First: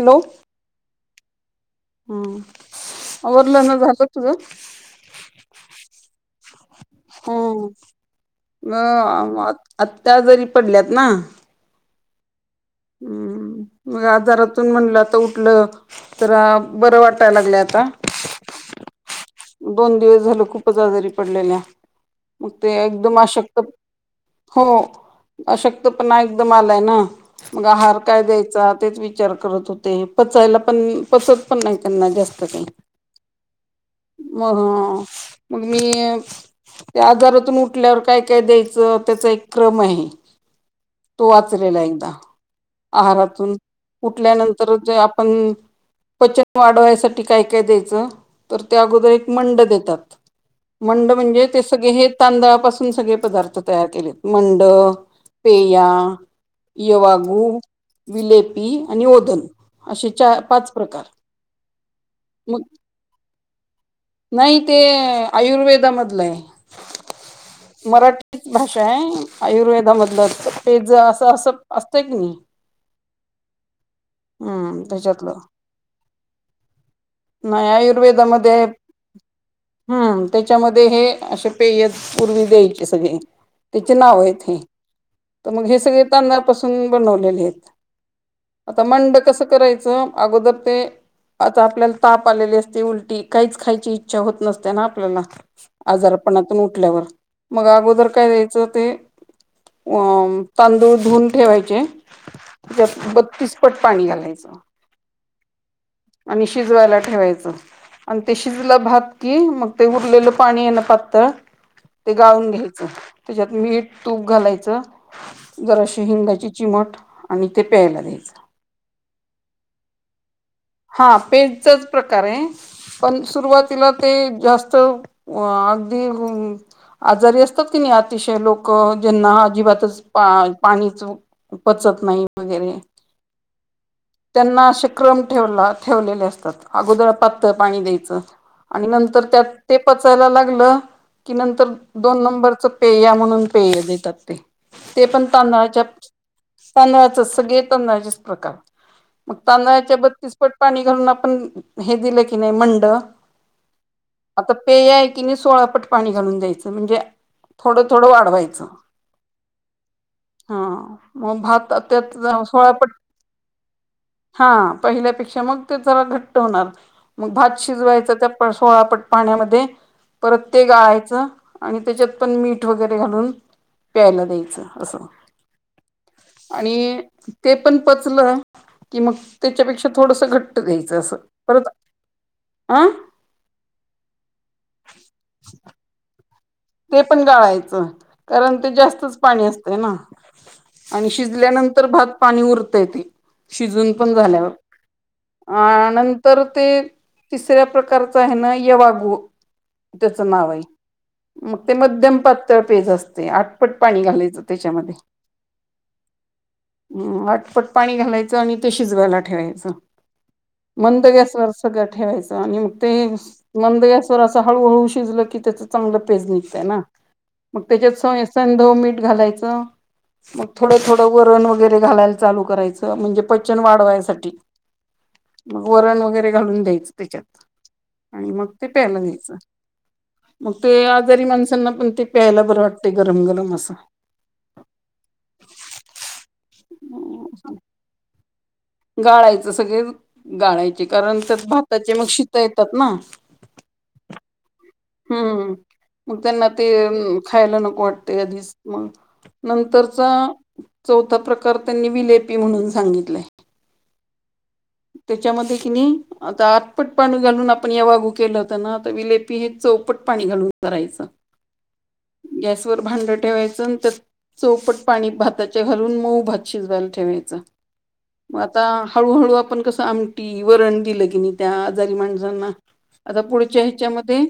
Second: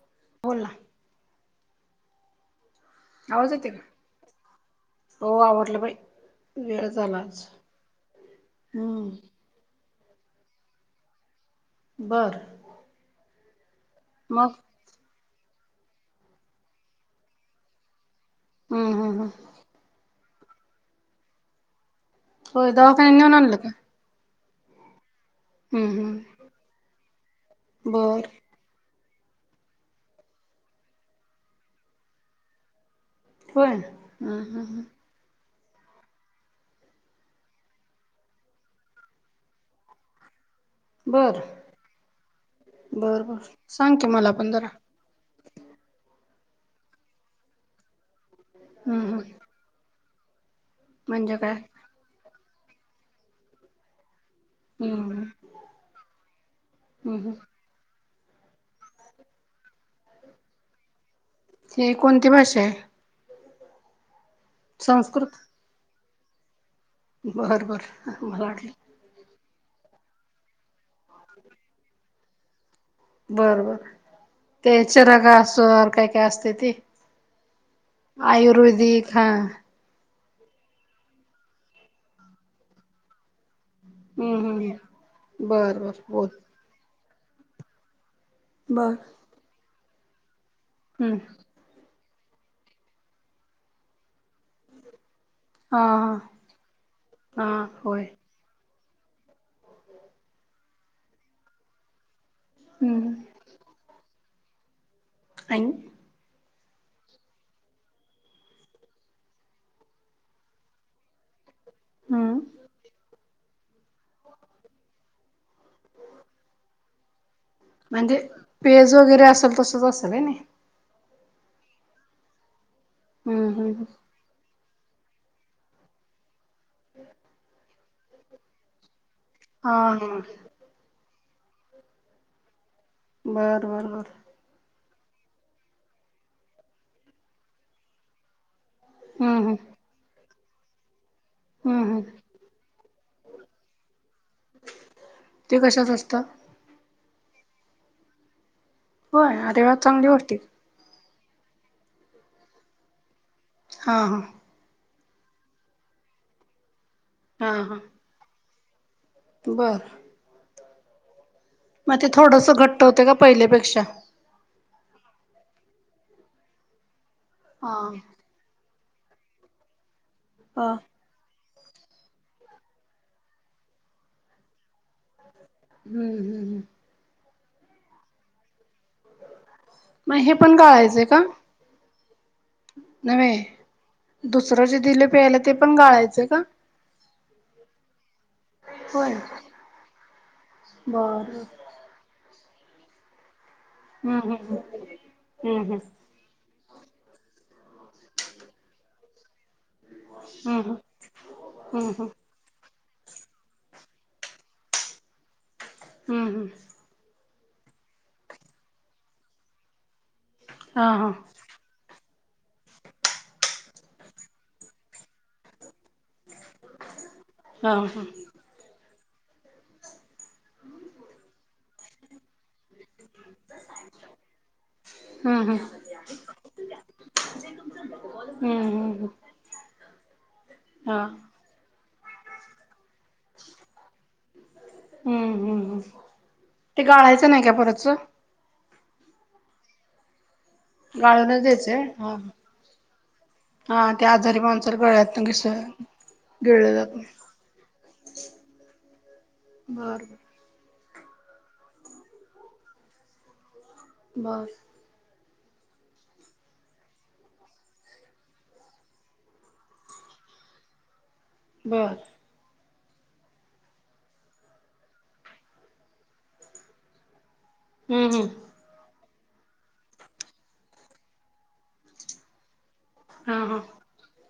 Hello बोला हम आवाज येते वरलान का? राहातात तुझं हो आवरलं बाई वेळ झालाच म आता जरी पडल्यात ना बरं हम् मग आजारातून म्हणलं आता उठलं तर बरं वाटायला लागलं आता हम् हम् हम दोन दिवस झालं खूपच आजारी पडलेल्या मग होय ते एकदम दवाखान्यात नेऊन आणलं अशक्त का? हो अशक्त हम्म पणा हम्म एकदम आलाय ना मग आहार काय बर द्यायचा तेच विच विचार करत होते पचायला पण पचत पण नाही त्यांना जास्त काही होय हम्म मग हम्म हम्म हा मग मी त्या आजारातून उठल्यावर काय काय द्यायचं त्याचा एक क्रम आहे तो बर वाचलेला एकदा बर बर आहारातून सांग की मला पण जरा उठल्यानंतर जे आपण पचन वाढवायसाठी काय काय द्यायचं तर त्या हम्म अगोदर हम्म एक मंड देतात मंड म्हणजे ते सगळे हे तांदळापासून सगळे पदार्थ तयार केले मंड हम्म हम्म पेया हम्म हम्म यवगु विलेप पी आणि ओदन असे पाच प्रकार हे कोणती भाषा मग आहे नाही ते संस्कृत आयुर्वेदामधलंय बर बर मला मराठीच वाटलं भाषा आहे आयुर्वेदामधलं पेज असं असं असतंय की नाही बर बर ते हम्म चराग त्याच्यातलं असर काय काय असते ते वेदांमध्ये आहे आयुर्वेदिक हा हम्म त्याच्यामध्ये हे असे पेयत पूर्वी द्यायची सगळी त्याचे नाव आहे हम्म ते हम्म तर मग बर हे सगळे बर बोल तनापासून मी बनवलेला आ बर मं कस कराय अ हम्म आता आपल्याला ताप आलेले असते उलटी काहीच खायची इच्छा होत नसते ना आपल्याला हा हा आजारपणातून उठल्यावर हा मग होय अगोदर काय द्यायचं ते अ तांदूळ धुून ठेवायचे हम्म बतीस पट पाणी घालायचं आणि आणि शिजवायला ठेवायचं आणि ते शिजलं भात की मग ते उरलेलं पाणी आहे ना पातळ ते हम्म गाळून घ्यायचं त्याच्यात मीठ तूप घालायचं जर अशी हिंगाची चिमट आणि ते म्हणजे द्यायचं पेज वगैरे असेल तसच असेलय नाही हा पेजचाच प्रकार आहे पण हम्म हम्म सुरुवातीला ते जास्त अगदी आजारी असतात की नाही अतिशय लोक ज्यांना हा अजिबातच हा पाणीच पचत नाही वगैरे बर बर बर त्यांना असे क्रम ठेवला ठेवलेले असतात अगोदर पातळ पाणी द्यायचं आणि नंतर हम्म त्यात हम्म ते पचायला लागलं कि नंतर हम्म हम्म दोन नंबरच पेयया म्हणून पेय देतात ते ते पण ते तांदळाच्या कशाच असतं तांदळाच सगळे तांदळाचेच प्रकार मग होय अरे वा तांदळाच्या चांगली गोष्ट बत्तीस आहे पट पाणी घालून आपण हे दिलं की नाही मंड हा हा आता पेय आहे की नाही सोळापट पाणी घालून द्यायचं म्हणजे थोडं थोडं वाढवायचं बरं हा मग भात मग ते त्यात थोडंसं सोळा घट्ट पट होतें का पहिल्यापेक्षा हा पहिल्यापेक्षा मग ते जरा घट्ट होणार मग भात हा शिजवायच त्या सोळा पट्ट पाण्यामध्ये प्रत्येक हा गाळायचं आणि त्याच्यात पण मीठ वगैरे घालून प्यायला द्यायचं असं हम्म हम्म आणि ते पण पचलं कि मग त्याच्यापेक्षा मग थोडस हे पण घट्ट द्यायचं गाळायचंय असं का परत अं नव्हे दुसरं जे दिले प्यायला ते पण गाळायचं का ते पण गाळायचं कारण ते होय जास्तच पाणी असतं ना आणि बर शिजल्यानंतर तर भात पाणी उरते त शिजून पण हम्म हम्म हम्म झाल्यावर तर ते तिसऱ्या प्रकारचं आहे ना यवागु त्याचं नाव आहे हम्म मग ते हम्म मध्यम पातळ पेज असते आठपट पाणी घालायचं त्याच्यामध्ये हम्म हम्म ह आठपट पाणी घालायचं आणि ते शिजवायला ठेवायचं हा मंद हा गॅसवर सगळं ठेवायचं आणि मग ते मंद गॅसवर असं हळूहळू शिजलं की त्याच चांगलं पेज निघत्या ना मग हा त्याच्यात हा सय संदो मीठ घालायचं मग थोडं थोडं वरण वगैरे घालायला चालू करायचं म्हणजे पचन वाढवायसाठी हम्म मग हम्म वरण वगैरे घालून द्यायचं त्याच्यात आणि मग ते प्यायला हम्म घ्यायचं मग ते हा आजारी माणसांना पण ते प्यायला बर वाटतय गरम गरम असं. हम्म हम्म ते गाळायचं नाही का परतच गाळायचं सगळे गाळाय ची कारण गाळूनच त्यात द्यायचंय भाताचे मग हा शीतं येतात ना. हा ते आजारी माणस हम्म हम्म हम्म मग त्यांना ते जात नाही खायला नको वाटते आधीच मग बर नंतरचा चौथा प्रकार त्यांनी विलेपी म्हणून सांगितलंय. मग तेच्यामध्ये कि नाही आता आठपट पाणी घालून आपण या वागू केलं होत ना, आता विलेपी हे चौपट पाणी घालून करायचं. बरं गॅसवर भांडं ठेवायचं त्या चौपट पाणी भाताच्या घालून मऊ भात शिजवायला ठेवायच हम्म हम्म मग आता हळू हळू आपण कसं आमटी वरण दिलं की नाही त्या आजारी माणसांना आता हा हा पुढच्या ह्याच्यामध्ये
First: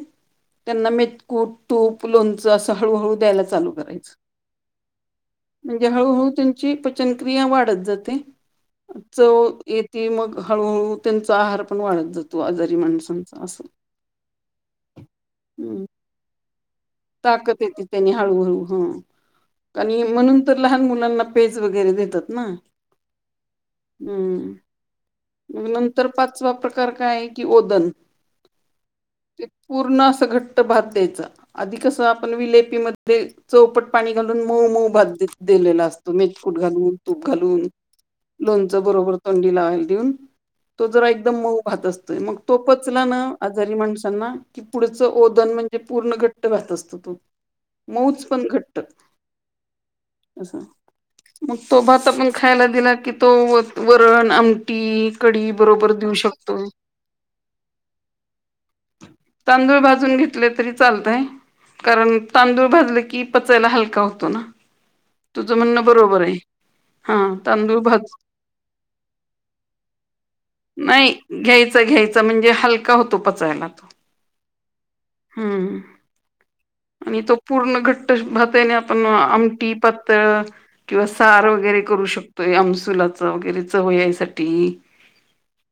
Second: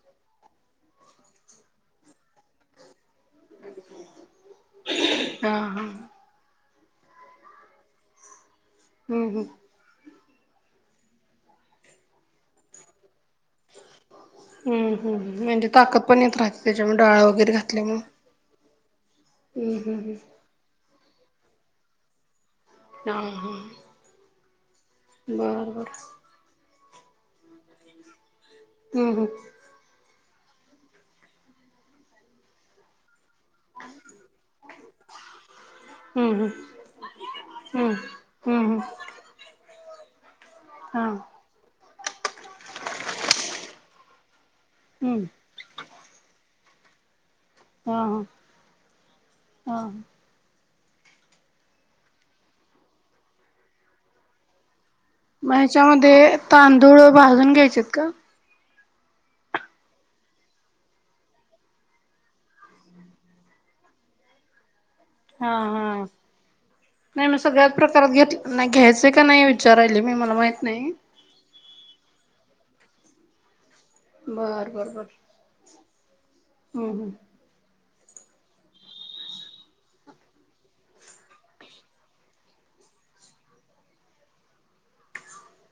त्यांना मेेतकूट, तूप, लोणचं, असं हळूहळू द्यायला चालू करायचंय हा हा म्हणजे हळु हळू ती ची पचनक्रिया वाढत जाते चव हम्म हम्म ये ती मग हळूहळू त्यांचा आहार पण वाढत जातो आजारी माणस हम् हम् ह म्हणजे ताकत पन येत राहते तेज्यामूळ डा ताकत येते त्यानी हळूहळू हम्म हा आणि हम्म म्हणून तर लहान मुलांना पेज वगैरे देतात ना. हा, हां. हम्म मग नंतर पाचवा प्रकार काय आहे कि ओदन हम्म हम्म. ते पूर्ण असं घट्ट भात द्यायचा आधि कसं आपण विलेपीम ते चौपट पाणी घालून मऊ मऊ भात दिलेला असतो हम्म मेतकूट घालून. तूप घालून हम्म हम्म लोणचं बरोबर तथंडी लाला देऊन. तो हा जरा एकदम मऊ भात असतोय, मग तो पचला ना आजारी माणसांना कि पुढचं हम्म ओदन म्हणजे पूर्ण घट्ट वाहत असतं तो. हा हा मऊचं पण घट्ट. हा मग मग तो भात पण खायला दिला की तो वरण आमटी कढी मग बरोबर देऊ ह्याच्यामध्ये शकतो तांदूळ भाजून घ्यायचेत का? तांदूळ भाजून घेतले तरी चालतयं. कारण तांदूळ भाजले की पचायला हलका होतो ना, हा तुझं म्हणणं हा बरोबर आहे. हा नाही मी सगळ्याच तांदूळ प्रकारात भाज घेत नाही घ्यायचें का नाही विचारायले मी मला माहीत नाही. घ्यायचं घ्यायचं म्हणजे हलका होतो पचायला तो. बर बर बर. हम्म हम्म आणि तो पूर्ण घट्ट भात आणि आपण आमटी पातळ किंवा सार वगैरे करू शकतोय आमसुलाच वगैरे चव यायसाठी.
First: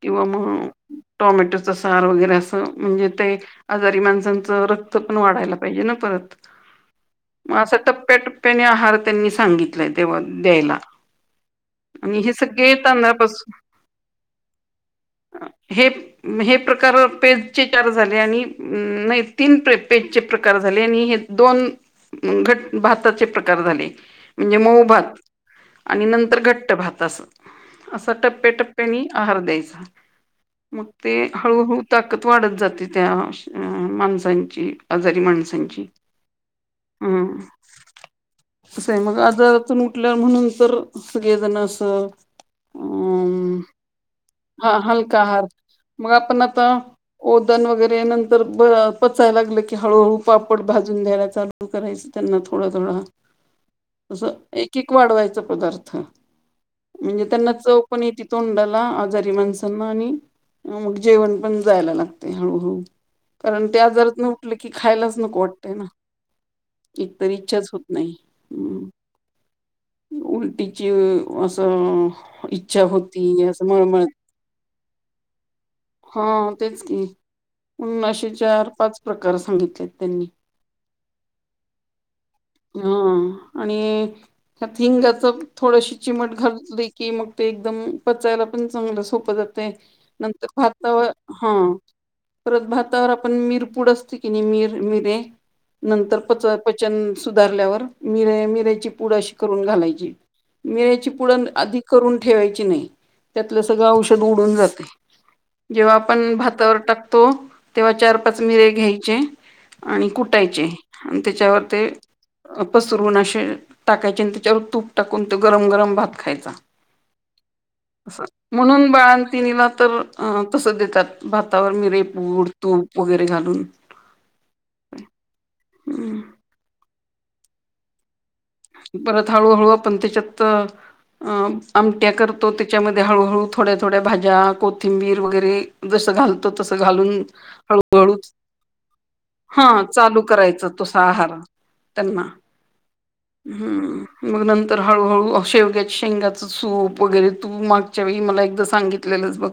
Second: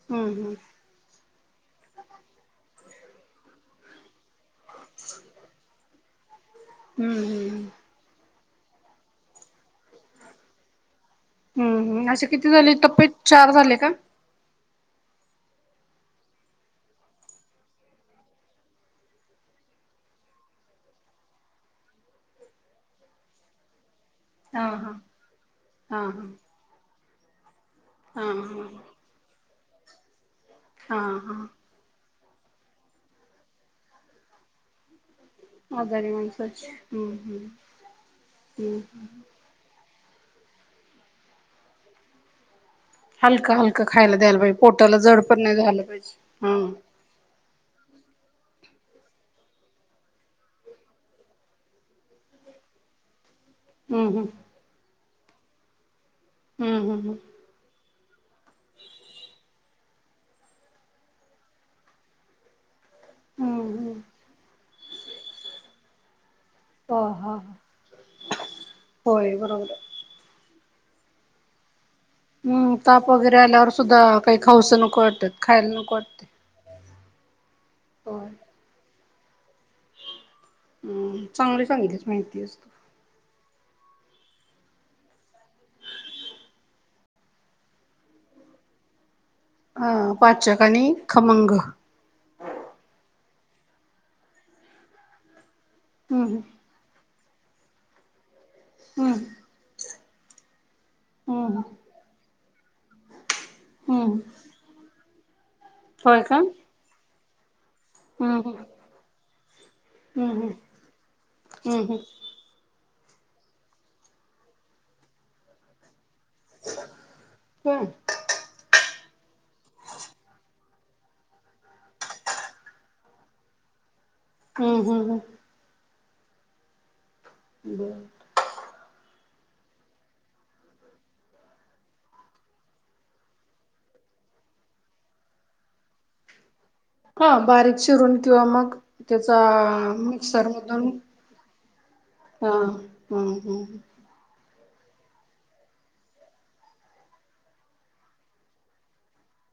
किंवा हम्म हम्म मग टोमॅटोच सार वगैरे असं म्हणजे ते आजारी माणसांचं रक् त वाढायला पाहिजे ना परत हम्म हम्म म अस हम्म टप्या टप पेनी आहार त्यांनी सांगितलाय तेव्हा द्यायला. हम्म हम्म आणि असे हे किती झाले सगळे टप्पे चार तांदळापासून झाले का? हे हे प्रकार पेचे चार झाले आणि नाही तीन प्रे पेचचे प्रकार झाले आणि हे दोन घट भाताचे प्रकार झाले. म्हणजे हा मऊ हा भात आणि हा नंतर हा घट्ट भात असं, असं हा टप्प्याटप्प्यानी आहार द्यायचा मग हा हा ते हा हळूहळू ताकद वाढत जाते त्या माणसांची आजारी माणस आजारी माणसाचे हम्म हम्म अं... हम्म कसये मग आता तुम- म्हटल्या म्हणून तर, सगळेजण असं- अम हलक-हलक खायला द्यायला पाहिजे, हा पोटला हलका जड पण आहार नाही झालं मग पाहिजे. आपण आता ओदन वगैरे नंतर ब पचायला लागले की, हळूहळू पापड भाजून द्यायला चालू करायचं त्यांना थोडं-थोडं, हम्म असं एक एक वाढवायचं पदार्थ हम्म हम्म म्हणजे त्यांना चौ- कोण ती तोंडाला आजारी माणसांना आणि- मग जेवण पण जायला लागते हळूहळू, कारण त्या हम्म आजारात नं- म्हटलं की खायलाच नको वाटतयं ना, ह एकतरी ह इच्छाच होत नाही. होय बरोबर. उलटीची असं- हम इच्छा ताप वगैरे होती असं आल्यावर सुद्धा मळमळत काही खाऊचं नको वाटतं खायला नको वाटतं. हा तेच की, अं.. असे चार पाच प्रकार सांगित- हं चांगली सांगितली माहिती अस- हां आणि... त्यात हिंगाच थोडशी चिमट घातली की, मग ते एकदम पचायला पण चांगलं सोपं जात. ते हा नंतर पाचक आणि भातावर खमंग हं - परत भातावर आपण मिरपूड असते की नाही मिर मिरे- नंतर हम्म पच पचन सुधारल्यावर मिरे मिरेची हम्म पूडशी- करून घालायची, मिराची पुडण हम्म आधी करून ठेवायची नाही. त्यातलं सगळं हम्म औषध उडून जातय, जेव्हा होय आपण का भातावर टाकतो, तेव्हा चार- हम्म हम्म पाचमिरे घ्यायचे, आणि हम्म कुटायचे आणि त्याच्यावर हम्म हम्म ते- पसरवून असे टाकायचे, आणि त्याच्यावर तूप टाकून ते गरम-गरम भात खायचा. हं.. म्हणून बाळांतिनीला तर तसं देतात, भातावर मिरेपपूड तूप, वगैरे घालून. हं हं हं.. हं.. बरं.. परत हळूहळू आपण त्याच्यात- अं आमट्या करतो, त्याच्यामध्ये हळूहळू थोड्या -थोड्या भाज्या कोथिंबीर वगैरे- जस घालतो तसं, घालून हा बारीक हळूहळू चिरून किंवा मग, त्याचा हा चालू करायचं मिक्सरमधून- तसा आहार हां हं.. मग नंतर हळूहळू शेवग्या शेंगाचं सूप, वगैरे तू मागच्या वेळी मला एकदा सांगितलेलंच बघ.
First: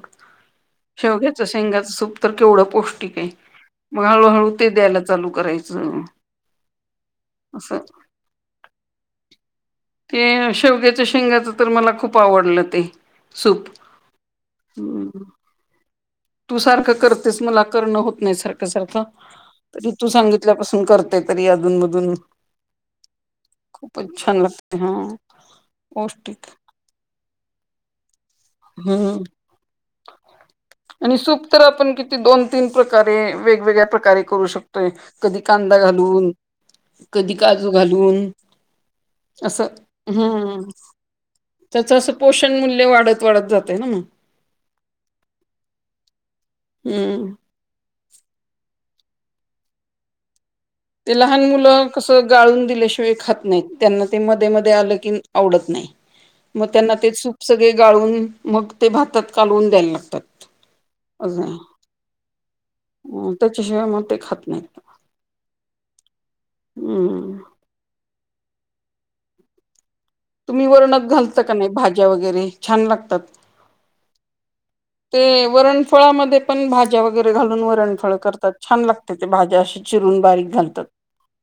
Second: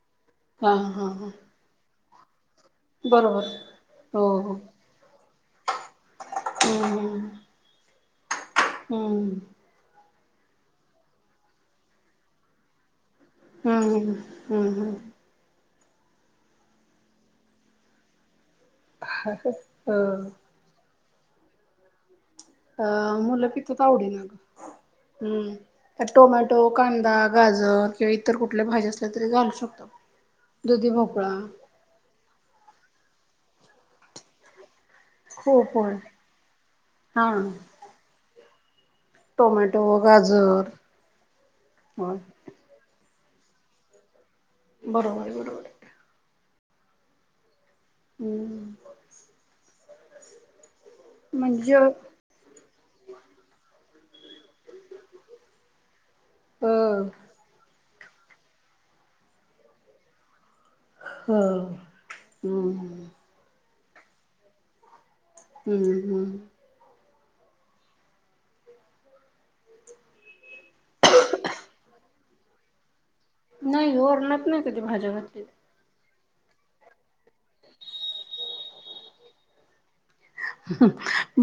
हा [inaudible] हा हा शेवग्याच शेंगाचं सूप तर केवढं पौष्टिक आहे, बरोबर मग हळूहळू ते द्यायला- चालू करायचं. हं हं असं.. हं हं ते शेवग्याच्या शेंगाच तर, मला खूप आवडलं ते, सूप हम्म हम्म हम्म तू सारखं करतेस मला करणं होत नाही सारखं सारखं, तरी तू सांगितल्यापासून करत- तरी अजून मधून, अं मुलं पितात खूपच आवडीन छान लागते हा हं, पौष्टिक टोमॅटो, कांदा, गाजर किंवा इतर कुठल्या भाज्या असल्या हम्म तरी घालू शकतात. आणि सूप तर आपण किती दोन तीन प्रकारे, वेगवेगळ्या प्रकारे करू शकतोय. कधी हो कांदा होय घालून हा कधी काजू घालून. असं टोमॅटो हं गाजर त्याच अस होय पोष- मूल्य वाढत वाढत जात ना मग बरोबर बरोबर हम् हम्म ते लहान म्हणजे मुलं गाळून दिल्याशिवाय खात नाही त्यांना ते मध्ये मध्ये आलं की आवडत नाही मग त्यांना अ ते सूप सगळे गाळून मग ते भातात कालवून द्यायला लागतात हो अजून हम् त्याच्याशिवाय मग ते खात नाहीत हम्म हम्म हम् तुम्ही वर्णक घालता का नाही भाज्या वगैरे छान लागतात नाही वरणात नाही कधी भाज्या ते घातलेल्या. वरणफळामध्ये पण भाज्या वगैरे घालून वरणफळ करतात छान लागते ते भाज्या अशी चिरून बारीक घालतात.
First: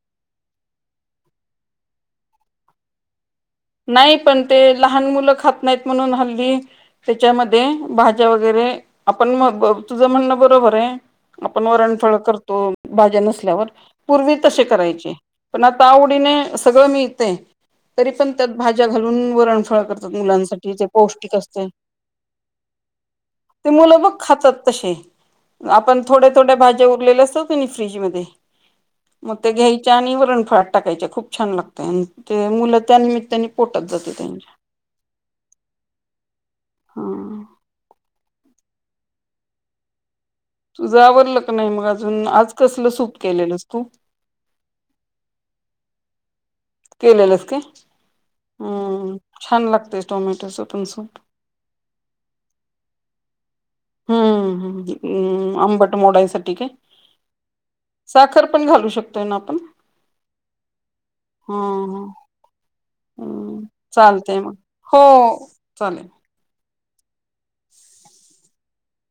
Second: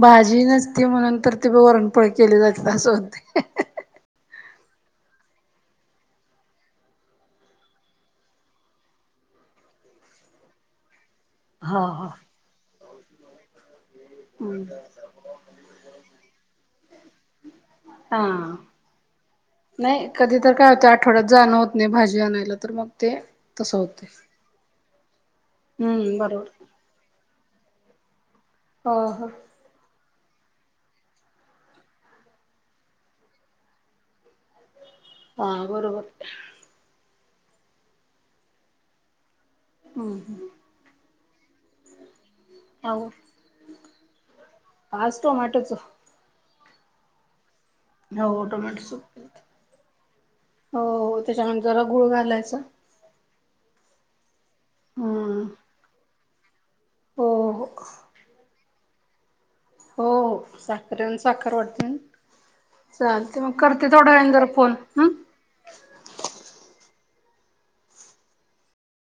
भाजी नसती म्हणून तर ते वरणपळ केली जाते अस होते नाही पण ते लहान मुलं खात नाहीत म्हणून हल्दी त्याच्यामध्ये भाज्या वगैरे आपण तुझं म्हणणं बरोबर आहे आपण हा हा. वरणफळ करतो भाज्या नसल्यावर पूर्वी तसे करायचे पण आता आवडीने सगळं मी यथे तरी हा. पण घाून वरण नाही करतात कधी तर काय मुलांसाठी ते होते आठवड्यात पौष्टिक जाणं असते होत नाही भाजी आणायला तर मग ते ते तसं मुलं होते. बघ खातात त आपण हम्म थोड्या बरोबर थोड्या भाज्या उरलेल्या अस फ्रीज मध्ये हो हो मग ते घ्याय आणि वरणफळट टाकायच्या खूप छान लागत आणि ते मुलं त्यानिमित्ताने पोटत जाते त्यांच्या ह बरोबर होम हम् हम् तुझं आवडलं क नाही मग अजून आज कसलं सूप केलेलंस तू हच तो मटच केलेलंच का हो टोमॅटो सूप. हम्म छान लागतय टोमॅटो सपून सूप त्याच्यानंत जरा गुळ घालायच हम् हम्म. हमम् आंबट मोडायसाठी काय हो हो साखर पण घालू शकतोय ना आपण हो साखरेून साखर हा वाटते हा चालते मग हम्म करते थोड व चालतय जर मग फोन हो ह चालेल